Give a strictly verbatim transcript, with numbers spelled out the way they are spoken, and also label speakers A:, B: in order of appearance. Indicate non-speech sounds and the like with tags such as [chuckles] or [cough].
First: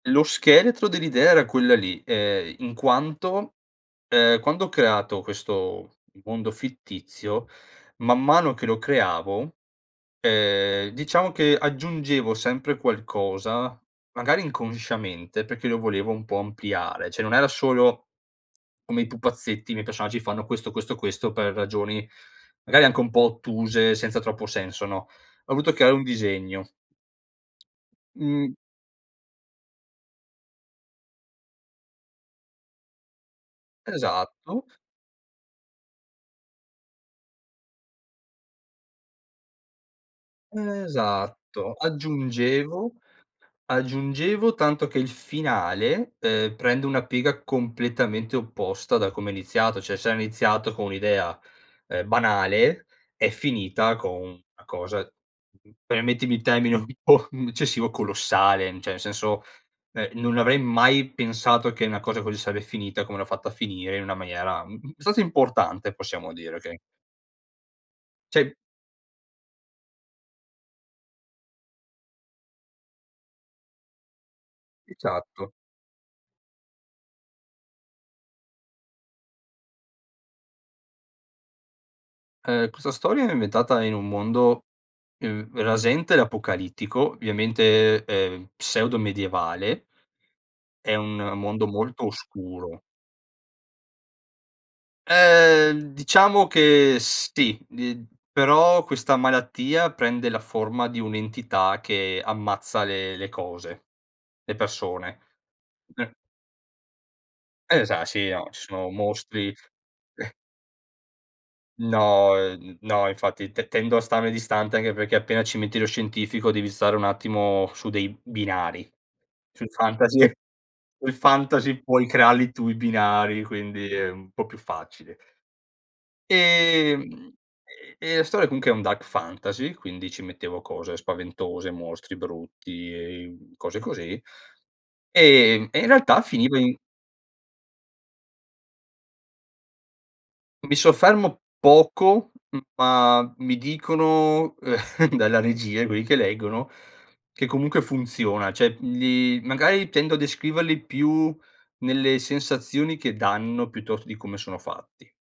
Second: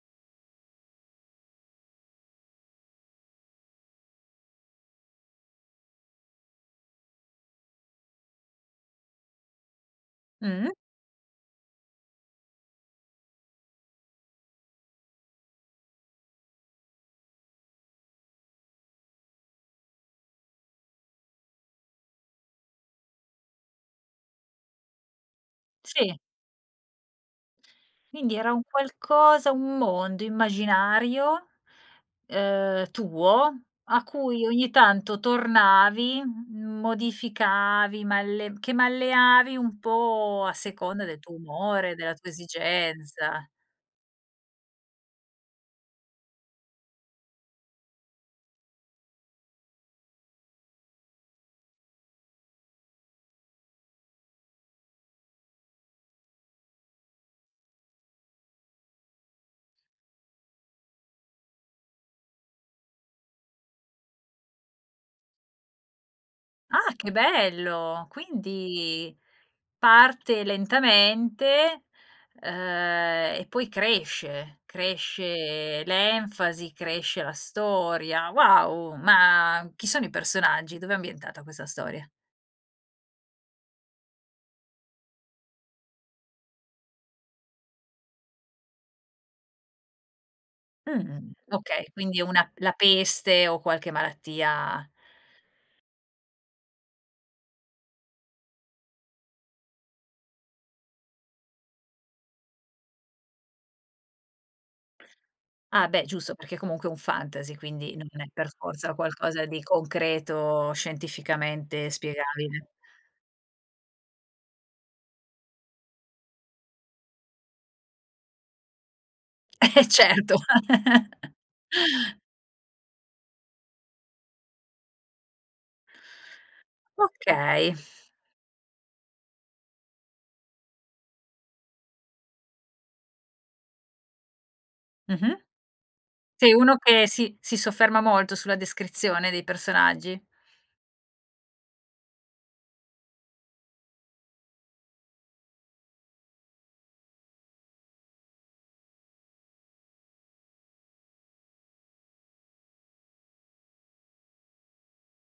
A: Lo scheletro dell'idea era quella lì, ehm, in quanto, ehm, quando ho creato questo mondo fittizio, man mano che lo creavo,
B: Mh.
A: ehm, diciamo che aggiungevo sempre qualcosa magari inconsciamente perché lo volevo un po' ampliare, ceh, non era solo come i pupazzetti, i miei personaggi fanno questo, questo, questo per ragioni magari anche un po' ottuse, senza troppo senso, no, ho voluto creare un
B: Sì.
A: disegno.
B: Quindi era
A: Mhmm
B: un qualcosa un mondo immaginario, ehm, tuo a cui
A: Esatto.
B: ogni tanto tornavi, m modificavi, malle che malleavi un po' a seconda del tuo
A: Esatto.
B: umore, della tua
A: Aggiungevo
B: esigenza.
A: aggiungevo tanto che il finale, ehm, prende una piega completamente opposta da come è iniziato, ceh, se era iniziato con un'idea, ehm, banale è finita con una cosa uhm, permettimi il termine un po' eccessivo, colossale, ceh, nel senso, ehm, non avrei mai pensato che una cosa così sarebbe finita come l'ho fatta a finire in una maniera, mh, mh, abbastanza importante possiamo dire, okay?
B: Ah, che bello!
A: Sì.
B: Quindi parte lentamente, ehm, e poi cresce,
A: Esatto.
B: cresce l'enfasi, cresce la storia. Wow, ma chi sono i personaggi? Dov'è ambientata questa storia?
A: Ehm, questa storia è ambientata in un mondo, uhm, rasente l'apocalittico, ovviamente, ehm, pseudo medievale, è un
B: Mh.
A: mondo
B: Okay,
A: molto
B: quindi una la
A: oscuro.
B: peste o qualche malattia
A: Uhm, diciamo che sì, d però questa malattia prende la forma di un'entità che ammazza le le cose, le persone.
B: Ah, beh
A: [unintelligible]
B: giusto perché comunque è un fantasy quindi
A: Esa
B: non è
A: sì, no,
B: per
A: ci sono
B: forza qualcosa
A: mostri
B: di
A: [chuckles]
B: concreto scientificamente
A: No,
B: spiegabile.
A: n no, infatti te tendo a starne distante anche perché appena ci metti lo scientifico devi stare un attimo su dei binari. Sul
B: Eh,
A: fantasy
B: certo.
A: [chuckles] il
B: [laughs]
A: fantasy puoi crearli tu i binari, quindi è un po' più facile. Ehm,
B: Okay.
A: e e la storia comunque è un dark fantasy, quindi ci mettevo cose spaventose, mostri brutti, ehm, cose così
B: Mh-mh.
A: ehm, e in realtà
B: Sei
A: finivo in
B: uno che si si sofferma molto sulla descrizione dei personaggi?
A: Mi soffermo poco, m ma mi dicono [chuckles] dalla regia quelli che leggono che comunque funziona. Cioè, mhmm, gli magari tendo a descriverli più nelle sensazioni che danno piuttosto di come sono fatti.